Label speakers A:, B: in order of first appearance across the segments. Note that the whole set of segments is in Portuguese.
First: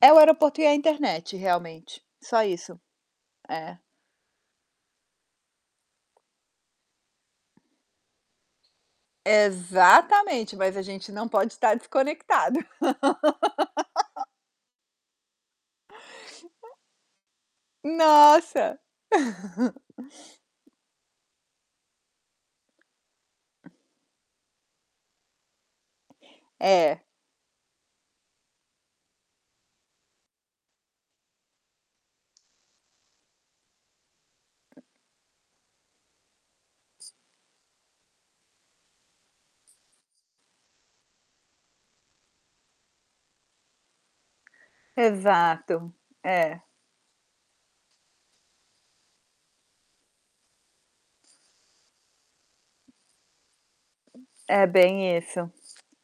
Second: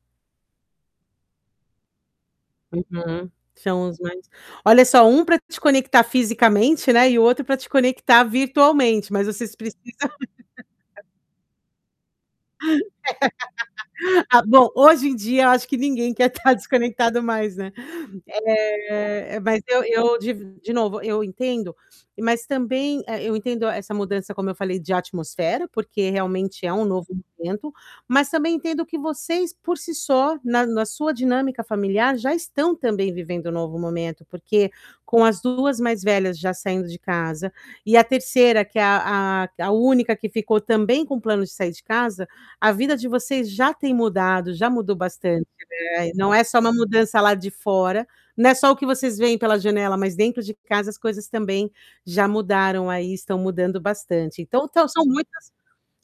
A: É o aeroporto e é a internet, realmente, só isso.
B: Uhum.
A: É.
B: São os mais olha só, um pra te conectar fisicamente, né, e o outro pra te conectar virtualmente, mas vocês precisam
A: Exatamente, mas a gente não pode estar desconectado.
B: Ah, bom, hoje em dia eu acho que ninguém quer tá desconectado mais, né,
A: Nossa!
B: eh, mas eu eu div de novo, eu entendo, mas também eh, eu entendo essa mudança como eu falei, de atmosfera, porque realmente é um
A: É.
B: novo momento, mas também entendo que vocês, por si só, na na sua dinâmica familiar, já estão também vivendo um novo momento, porque com as 2 mais velhas já saindo de casa e a terceira que é a a a única que ficou também com plano de sair de casa, a vida de vocês já tem mudado, já mudou bastante,
A: Exato.
B: né, e não é só
A: É.
B: uma mudança lá de fora, não é só o que vocês vêem pela janela, mas dentro de casa as coisas também já mudaram aí e estão mudando bastante.
A: É
B: Então tão são
A: bem isso.
B: muitas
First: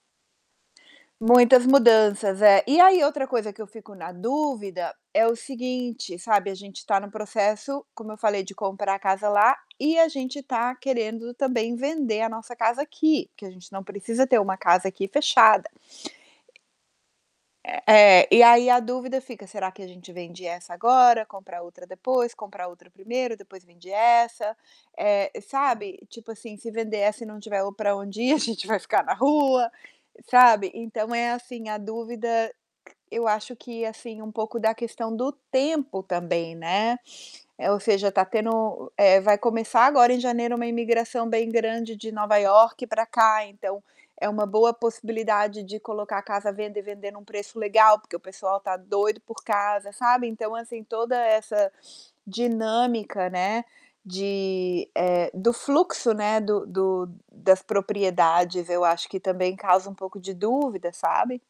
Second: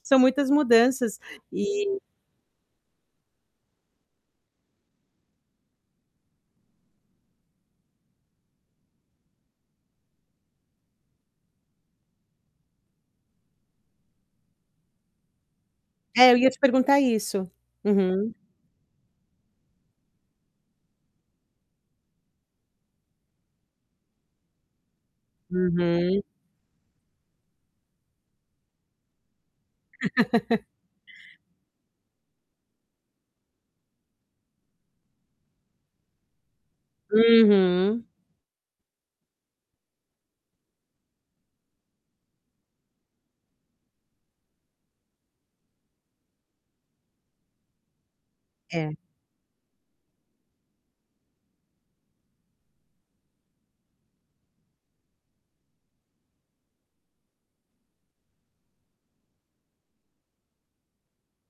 B: são muitas mudanças,
A: Muitas
B: eh
A: mudanças, é. E aí outra coisa que eu fico na dúvida, é o seguinte, sabe, a gente tá no processo, como eu falei, de comprar a casa lá e a gente tá querendo também vender a nossa casa aqui, que a gente não precisa ter uma casa aqui, fechada.
B: É, eu ia te perguntar isso.
A: É, é,
B: Uhum.
A: e aí a dúvida fica: "Será que a gente vende essa agora, compra a outra depois, compra a outra primeiro, depois vende essa", eh, sabe,
B: Uhum.
A: tipo assim, se vender essa e não tiver ou pra onde ir, a gente vai ficar na rua, sabe. Então é assim, a dúvida, eu acho que, assim, um pouco da questão do tempo também, né, eh, ou
B: Uhum.
A: seja, tá tendo é, vai começar agora em janeiro uma imigração bem grande de Nova York pra cá, então é uma boa possibilidade de colocar a casa à venda e vender num preço legal, porque o pessoal tá
B: É.
A: doido por casa, sabe? Então, assim, toda essa dinâmica, né, de, eh, do fluxo, né, do do das propriedades, eu acho que também causa um pouco de dúvida, sabe.